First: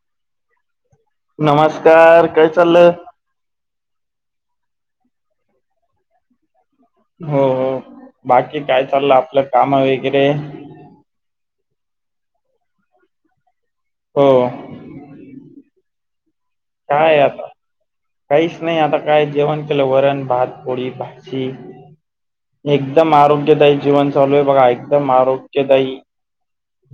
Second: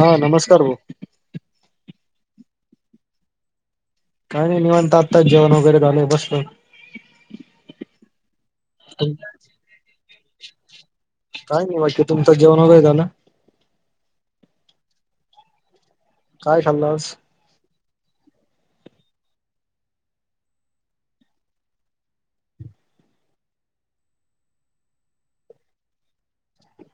हा नमस्कार भाो. नमस्कार काय चाललंय. काय नाही नि म्हणत आत्ताच जेवण वगैरे झालं बसत. हो हो बाकी काय चाललं आपलं काम वगैरे काय नाही बाकी तुमचं जेवण वगैय ना. हो. काय खाल्लं आज? काय आता काहीच नाही आता काय जेवण केलं वरण भात पोळी भाजी एकदम आरोग्यदायी जीवन चालू आहे बघा एकदम आरोग्यदायी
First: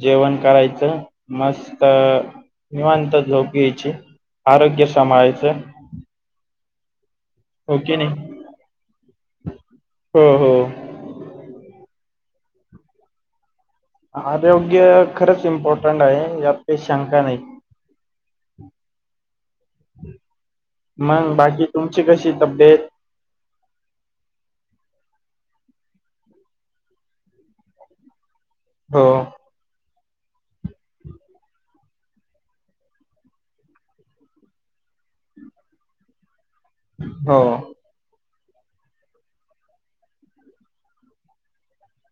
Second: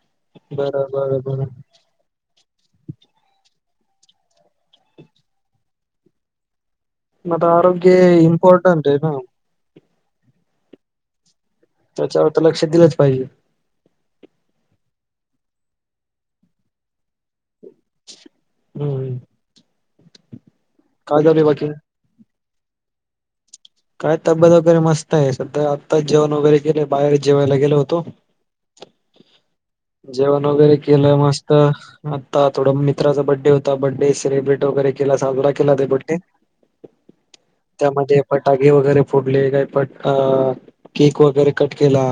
जेवण बरं करायचं बरं बरं मस्त निवांत झोप यायची. आरोग्य समा आहेचे. मग की आरोग्य नाही इंपारटंट आहे ना. हो हो. त्याच्यावर तर लक्ष दिलंच पाहिजे. आरोग्य खरंच इम्पॉर्टंट आहे यात का शंका नाही. हम्म काय मग झालंय बाकी तुम कशी कशी तबडे काय तब्येत वगैरे मस्त आहे सध्या आत्ता जेवण वगैरे गेले बाहेर जेवायला गेल होतो. हो. जेवण वगैरे केलं मस्त. आता थोडा मित्राचा बड्डे होता बर्थडे सेलिब्रेट वगैरे केला साजरा केला ते बडडे हो. त्यामध्ये पटाके वगैरे फोडले काही पट केक वगैरे कट केला.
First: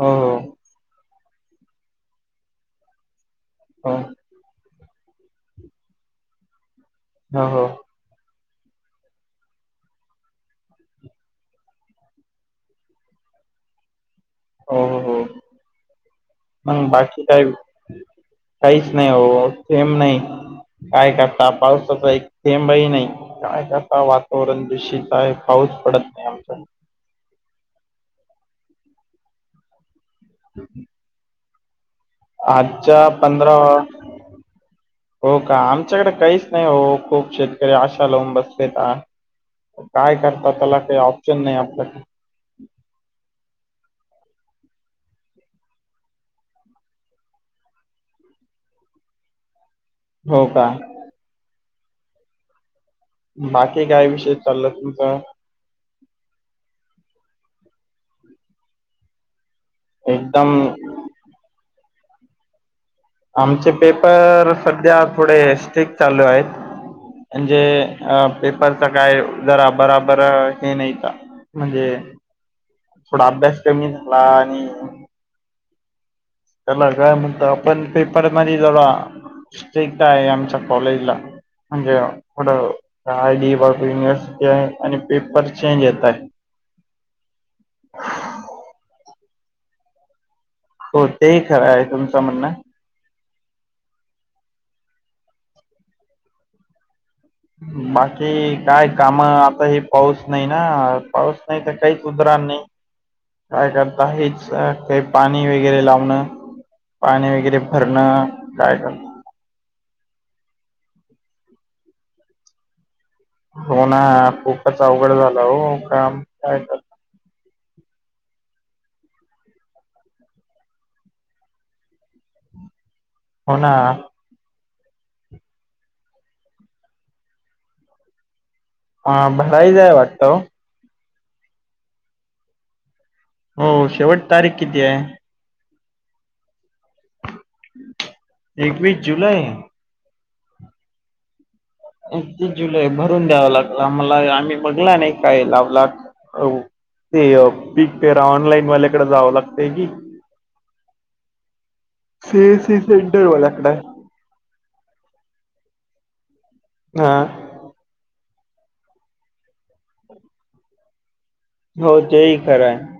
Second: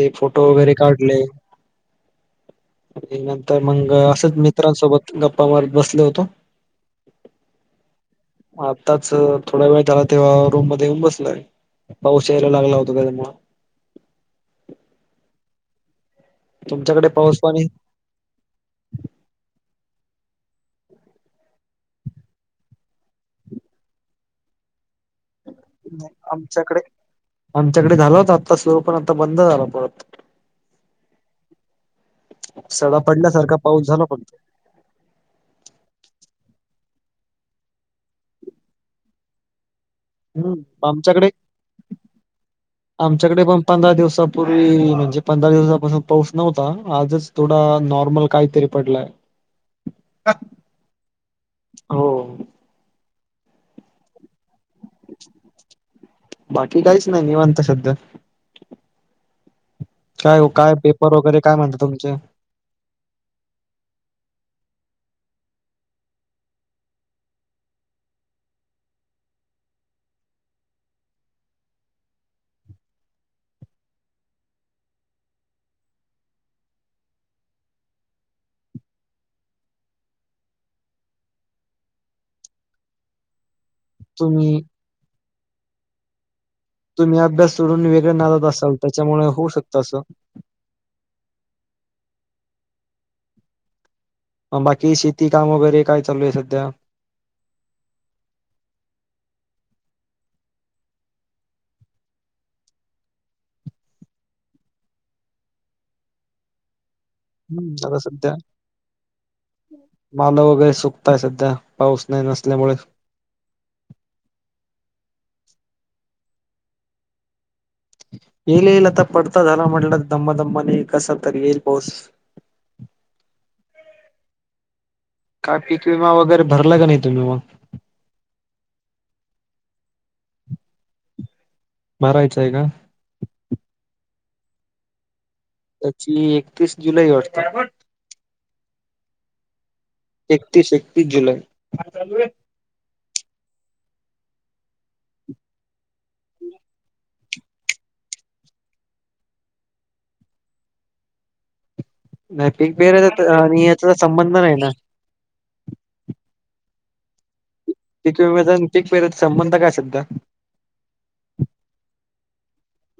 हो हो फोटो वगैरे काढले. आणि नंतर मंग हो असंच मित्रांसोबत गप्पावर बसल होतो. हो हो. आत्ताच थोडा वेळ ला तेव्हा रूम मध्ये येऊन बसलाय पाऊस यायला लागला होता त्याच्यामु हो हो हो मग तुमच्याकडे बाकी पाऊस काय? पाणी काहीच नाही हो सेम नाही. काय करता पावसाचा एक थेंबही नाही काय करता वातावरण दूषित आहे. पाऊस पडत नाही आमचा आमच्याकडे आमच्याकडे झाल होत आत्ता स्लो पण आता बंद झाला परत ह. सडा आजच्या पंधरा पडल्यासारखा पाऊस झाला फक्त हो का आमच्याकडे काहीच नाही हो खूप शेतकरी आशा लावून बसले का? काय करतात त्याला हम्म काही आमच्याकडे ऑप्शन नाही आपल्याडे आमच्याकडे पण पंधरा दिवसापूर्वी म्हणजे पंधरा दिवसापासून पाऊस नव्हता आजच. थोडा नॉर्मल काहीतरी पडलंय. हो? हो बाकी काय विषय चाललय तुमचा बाकी काहीच नाही निवांत सध्या काय ओ एकदम काय पेपर वगैरे काय म्हणत तुमचे आमचे पेपर सध्या थोडे स्टिक्ट चालू आहेत म्हणजे अ पेपरच काय जरा बराबर हे नाही का म्हणजे थोडा अभ्यास कमीच नाआणि त्याला काय म्हणतो आपण पेपर मरी जला सिट्रिक आहे आमच्या कॉलेज ला म्हणजे पुढं आयडी वग युनिवर्सिटी तुम्ही आहे आणि पेपर चेंज येत आहे, तुम्ही अभ्यास सोडून वेगळ्या नादात असाल त्याच्यामुळे होऊ शकत असं, हो तेही खरं आहे तुमचं म्हणणं, बाकी शेती काम वगैरे काय चालू आहे सध्या? बाकी काय काम आता हे पाऊस नाही ना पाऊस नाही तर काही सुतरानं नाही, काय करता हेच काही पाणी वगैरे लावणं पाणी वगैरे हम्म आता भरणं काय करणा मालं वगैरे सुकतय सध्या पाऊस नाही नसल्यामुळे हो ना खूपच अवघड झालं हो काम काय तर येईल येईल आता पडता झाला म्हटलं दमबा दमबा नाही कसा तरी येईल पाऊस हो ना का पीक विमा वगैरे भरला काय नाही तुम्ही मग? हा भराईचा आहे वाटतं ओ भरायचं आहे का हो शेवट तारीख किती आहे? त्याची एकतीस जुलै आहे वाटते एकवीस जुलैय एकतीस एकतीस जुलै, एकतीस जुलै भरून द्यावं लागला आमला आम्ही बघला नाही काय लावला‍ ते पीक पेरा ऑनलाईन वाल्याकडे जावं लागतय की नाही पिक सीएससी सेंटर पेरायचं आणि वाल्याकडे याचा संबंध नाही ना हा कितव वेधून पिक पेराच संबंध काय सद्ध्या हो तेही खरं आहे,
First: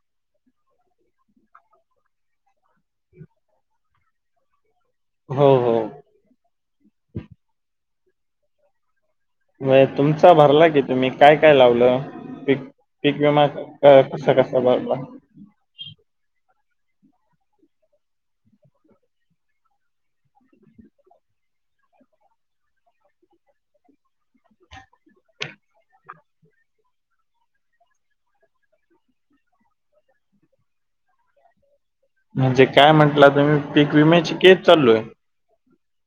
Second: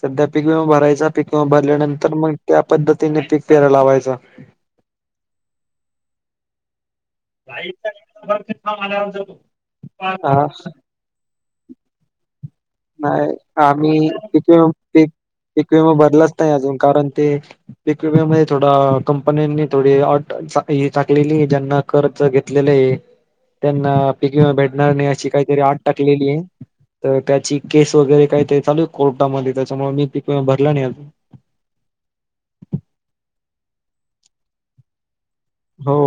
सध्या पिक विमा भरायचा पिक विमा भरल्यानंतर मग त्या पद्धतीने पिक पेरा लावायचा हो हो गाईचा काम आलया बघं तो [unintelligible] होय तुमचा भरला की तुम्ही काय काय लावलंय पिक नाही आम्ही पिक पीकविमा भरलाच नाही अजून कारण ते पिक विमामध्ये थोडं कंपन्यांनी थोडी अट टाकलेली ज्यांना कर्ज घेतलेले आहे त्यांना पिकवीमा भेटणार नाही अशी काहीतरी आठ टाकलेली आहे तर त्याची केस वगैरे काही तरी चालू आहे कोर्टामध्ये त्याच्यामुळे मी पिक विमा भरला नाही अजून, म्हणजे काय म्हंटलं तुम्ही पीक विम्याची केस चालू आहे? हो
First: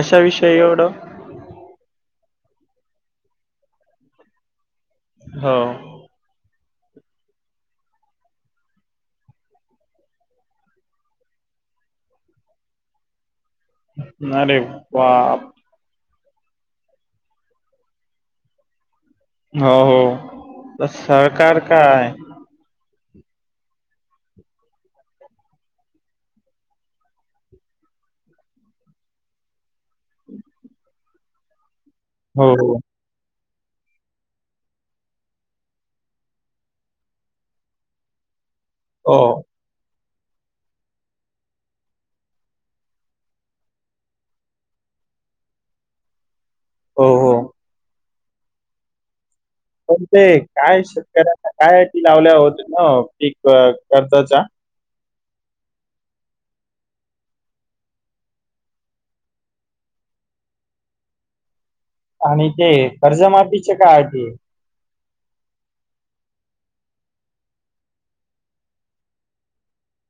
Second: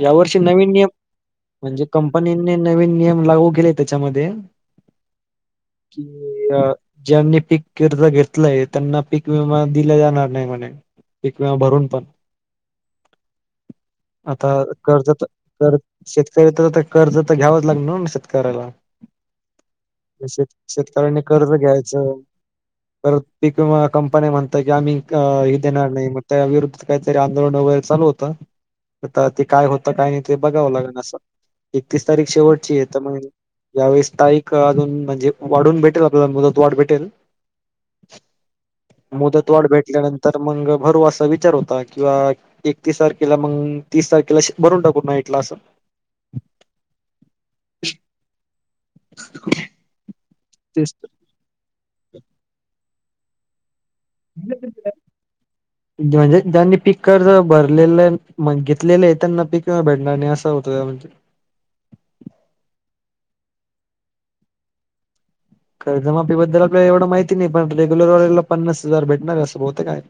यावर्षी नवीन एवढं नियम म्हणजे कंपनीनी नवीन नियम लागू केले त्याच्यामध्ये हो कि [unintelligible] ज्यांनी पीक कर्ज घेतलाय त्यांना पीक विमा दिला जाणार नाही म्हणे पिक विमा भरून पण आता अरे कर्ज तर बाप कर्ज शेतकरी तर कर्ज तर घ्यावाच लागणार ना शेतकऱ्याला हो हो शेत तर शेतकऱ्याने सरकार काय तर पिक विमा कंपन्या म्हणत्य की आम्ही हे देणार नाही मग त्या विरुद्ध काहीतरी आंदोलन वगैरे चालू होतं? आता ते काय होतं काय नाही ते बघावं लांगन असं एकतीस तारीख हो शेवटची हो आहे तर मग ज्या वेेळेस तारीख अजून म्हणजे वाढून भेटेल आपल्याला मुदत वाढ भेटेल, [unintelligible] हो मुदतवाढ भेटल्यानंतर तर मग भरू असा विचार होता किंवा एकतीस तारखेला मग. तीस तारखेला भरून टाकून नाहीटला असं. हो हो. अ. पण ते काय शेतकऱ्यांना कायी लावल्या होत न पीक कर्ताचा. [inaudible] म्हणजे ज्यांनी पीक कर्ज भरलेलं आहे घेतलेलं आहे त्यांना पिक क भेडणार नाही असं होत म्हणजे. आणि ते कर्जमातीचे काय अटी आहे? ख जमाीबद्दल आपल्याला एवढं माहिती नाही पण रेग्युलरवालेलान्स हजार भेटणार असं बहतं काय.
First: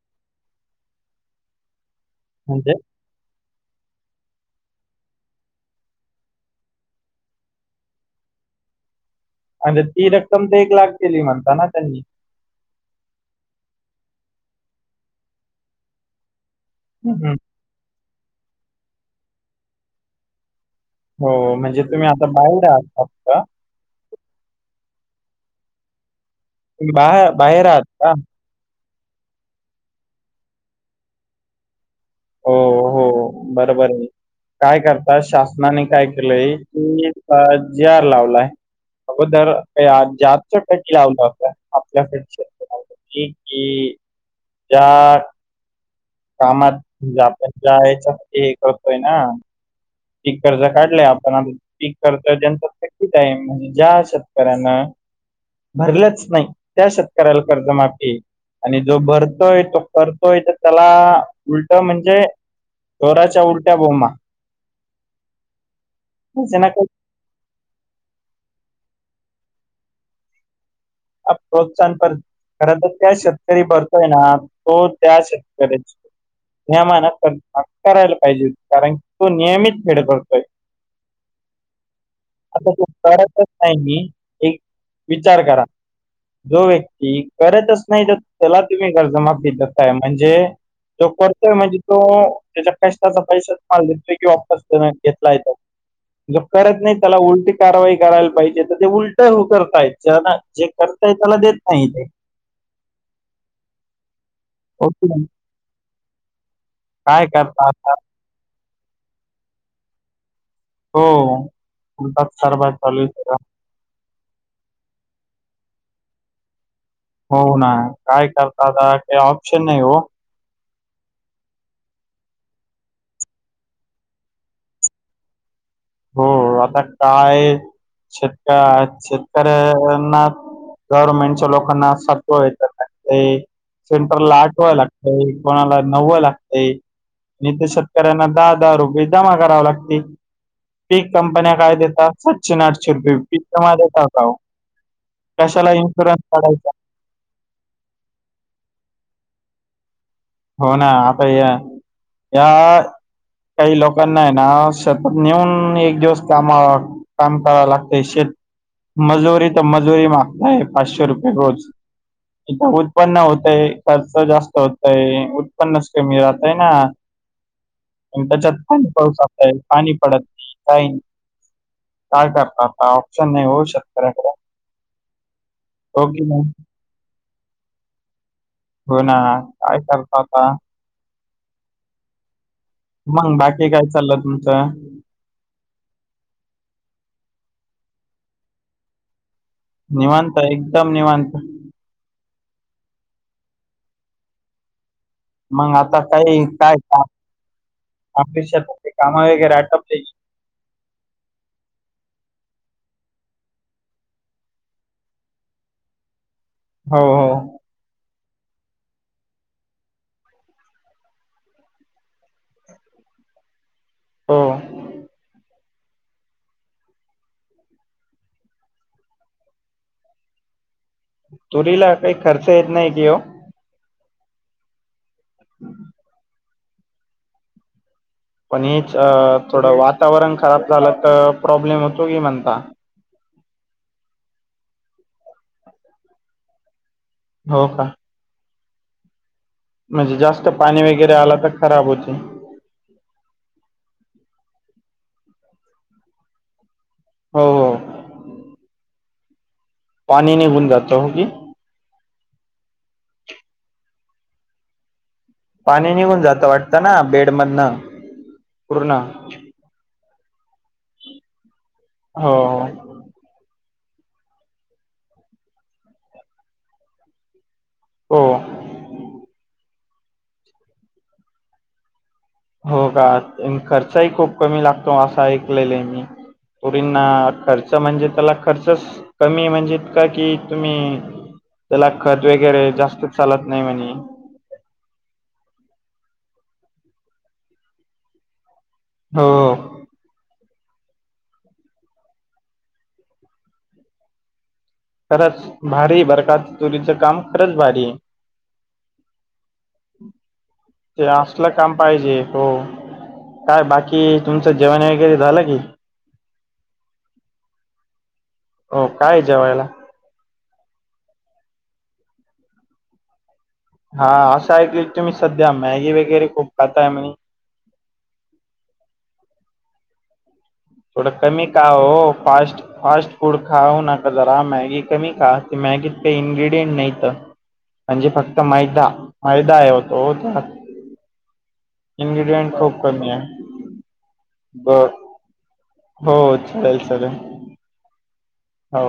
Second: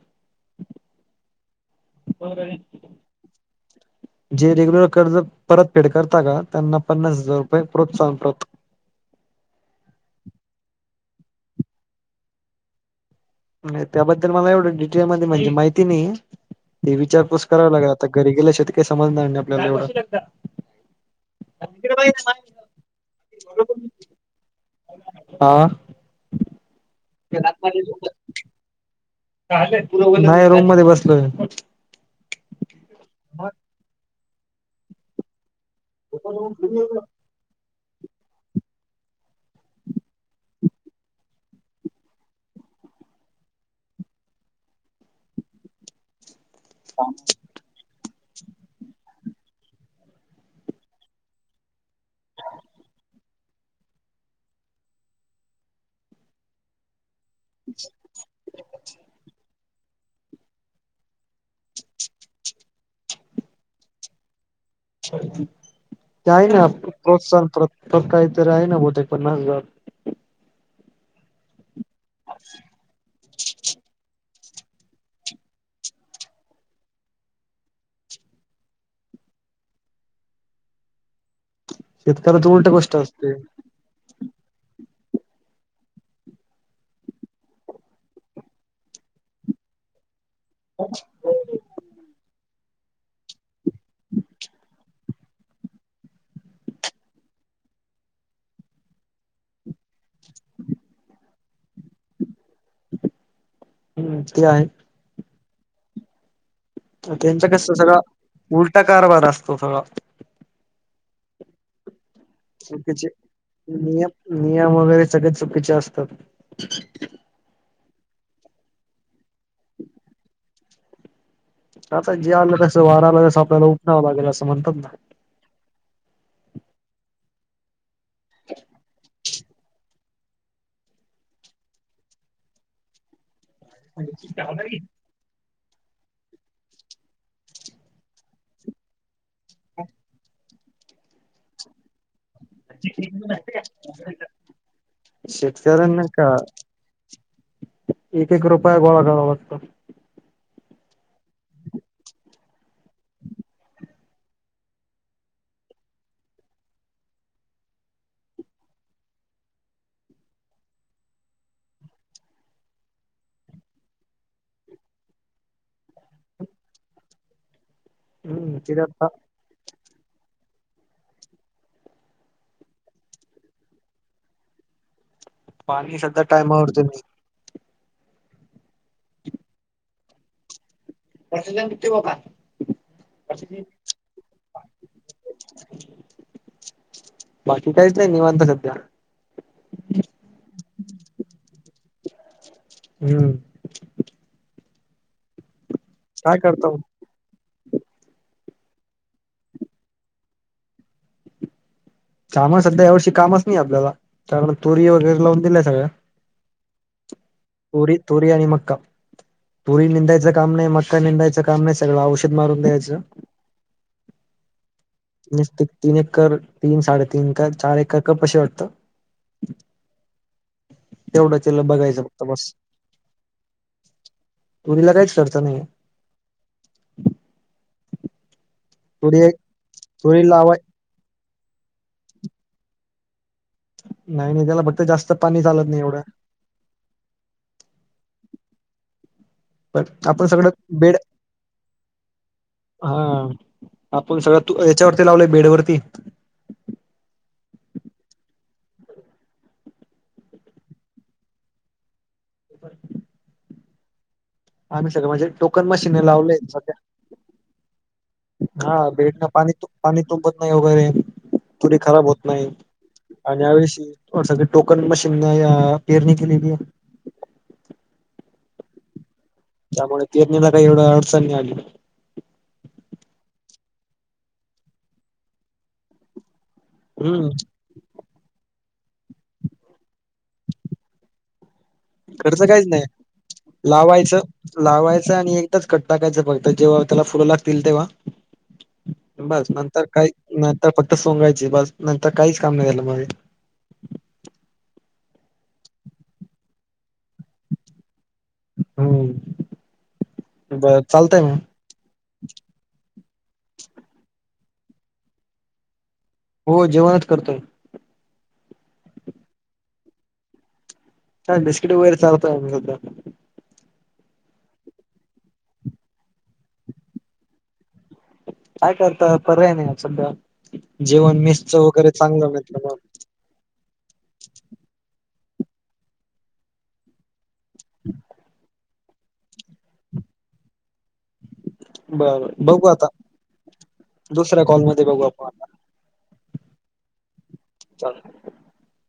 ब म्हणजे का. जे रेग्युलर कर्ज परत फेड करता का त्यांना पन्नास हजार रुपये प्रोत्साहन. आणि ती रक्कम ते एक लाख केली म्हणता ना त्यांनी. नाही त्याबद्दल मला एवढं डिटेल मध्ये म्हणजे माहिती नाही ते हम्म, हम्म. विचारपू कराव लागेल आता घरी गेल्या शती काही समजणार नाही आपल्याला एवढं. हो म्हणजे तुम्ही आता बाहेर आहात का? मला पण. हा. बा बाहेर आह का? नाही रूम मध्ये बसलोय. हो हो बरोबर आहे काय करतात शासनाने काय केलंय की अ जर लावलाय. अगदर काही जास्त पट लावलं होता आपल्या. की ज्या कामा. आपल्यालायच हे करतोय ना? पीक कर्ज काढलंय आपण पीक कर्त त्यांचकीच आहे म्हणजे ज्या असत. ना भरलंच नाही. त्या शेतकऱ्याला कर्जमाफी आणि जो भरतोय तो करतोय तर त्याला उलट म्हणजे चोराच्या उलट्या बोंबा. ते आहे ना प्रोत्साहन काहीतरी आहे ना बते पन्नास हार. प्रोत्साहन प खर तरर त्या शेतकरी बरतोय ना तो त्या शेतकऱ्या. यामाना करायला पाहिजे कारण तो नियमित खडे पडतोय. शेतकऱ्याच उलट आता तू गोष्ट असते. करतच नाही मी एक विचार करा. जो व्यक्ती करतच नाही त्याला तुम्ही कर्जमाफी ज काय म्हणजे हो. तो करतोय म्हणजे तो त्याच्या कष्टाचा पैसाच माल देतोय कि वापस घेतला येतो. करत नाही त्याला उलटी कारवाई करायला पाहिजे तर ते उलट करतायत. जना जे करतय त्याला देत नाही ते. ते आहे. काय त्यांचा करता कसं आता? सगळा उलटा कारभार असतो सगळा होणताच सरवा चालू चुकीचे आहे. नियम नियम वगैरे सगळे चुकीचे असतात. हो ना काय करत आता काही ऑप्शन नाही हो. [inaudible] आता जे आलं तस वारालास आपल्याला उपडवं लागेल असं म्हणतात ना. हो आता काय शेतका. तर ना गव्हर्मेंटच्या लोकांना सत्व येतात का. सेंटरल ला आठवायला. कोणाला नव्व लागते आणि ते शेतकऱ्यांना दहा दहा रुपये. जमा कराव लागते पीक कंपन्या काय देतात. सचिन आठशिर्पी पिक माझ कशाला शेतकऱ्यांना इन्शुरन्स का काढायचा. एक एक रुपयया गोळा गाळा लागतो. हो ना आता या या काही लोक. नाही ना सतत नेऊन एक दिवस कामा काम करावं लागते शेत. मजुरी तर मजुरी मागताय पाचशे रुपये रोज इथ उत्पन्न होतय खर्च जास्त होत. उत्पन्नस कमी राहतय ना हम्म त्याच्यात तिथे आता पासा पाणी पडत काही नाही. काय काता ऑप्शन नाही होऊ शेतकऱ्याकडे पाणी हो सध्या की नाही टायमावरते म हो ना काय चातो आता- प्रसेिजन किती बो का? मंग बाकी काय चाललं तुमचं? बाकी काहीच नाही निवांत सध्या निवांत एकदम निवांत. हम्म. मग आता काही करता काय मग? काषत काम वगैरे आटप म सध्या एवर्षी कामच नाही आपल्याला कारण तोरी वगैरे लावून दिल्या आहे सगळ्या. हो हो. तरी तुरी अ आणि मक तरी निंदायचं काम नाही मक्का निेंदायचं काम नाही सगळं औषध मारून द्यायचं. हो. न तीन एककर तीन साडेतीीन कर चार एकर कर कशी वाटतं. तेवढं त्याला तुरीला बघायचं काही फक्त खर्च बस येत नाही कि हो. तुरीला काहीच अर्थ नाही. पण हेच तुरी थोडं तुरी वातावरण लावाय खराब झालं तर प्रॉब्लेम होतो की म्हणता. नाही नाही त्याला फक्त जास्त पाणी चालत नाही एवढं. हो का? पण म्हणजे आपण जास्त सगळं पाणी बेड वगैरे आला तर खराब होते. हा आपण सगळ तू याच्यावरती लावलेय बेड वरती हो. पाणी नाही बुन जा च हो की बर. आम् सगळ म्हणेो. कोकन पाणी मशीने निघून लावले जातं सगळ्या वाटतं ना बेडमधनं हा पूर्ण भेड पाणी त. पाणी तुंबत नाही वगैरे थोडी खराब होत हो नाही. हो आणि यावेशी सग टोकन मशीन पेरणी केलेली आहे. हो. त्यामुळे पेरणीला काही एवढ अडचणी आली. हो का खर्चही खूप कमी लागतो असा ऐकलेलं आहे मी पुढंना हम्म खर्च म्हणजे त्याला खर्च कमी म्हणजे का कि तुम्ही? त्याला खत खर्च काहीच वगैरे नाही जास्तच चालत नाही म्हणे. लावायचं लावायचं आणि एकदाच कट टाकायचं फक्त जेव्हा त्याला फुलं लागतील तेव्हा हो बस हो. नंतर काही नंतर फक्त सोंगायचे बस नंतर काहीच काम नाही झालं मझ. खरंच भारी बरखात चुरीचं काम खरंच भारी हम्म ब ते चालतय मग असलं काम पाहिजे हो काय बाकी तुमचं जेवण वगैरे झालं की हो जेवणच करतोय हो काय ज वळेला हां बिस्कीट वगैरे चालोय सुधा हा असं ऐकले तुम्ही सध्या मॅगी वगैरे खूप खाताय म्हणे काय करतात पर्याय नाहीआ सध्या थोडं जेवण कमी मेसच का वगैरे हो चांगलं फास्ट भेटलं फास्ट फूड खाऊ नका जरा मॅगी कमी खा मॅगीत काही इनग्र्रीडियंट नाहीत इथ म्हणजे फक्त मैदा मैदा हे होतो मग बर इन्ग्र्रीडियंट बघू खूप आता कमी आहे. दुसऱ्या ब कॉलमध्ये बघू आपण आता हो चालेल चालेल चा हो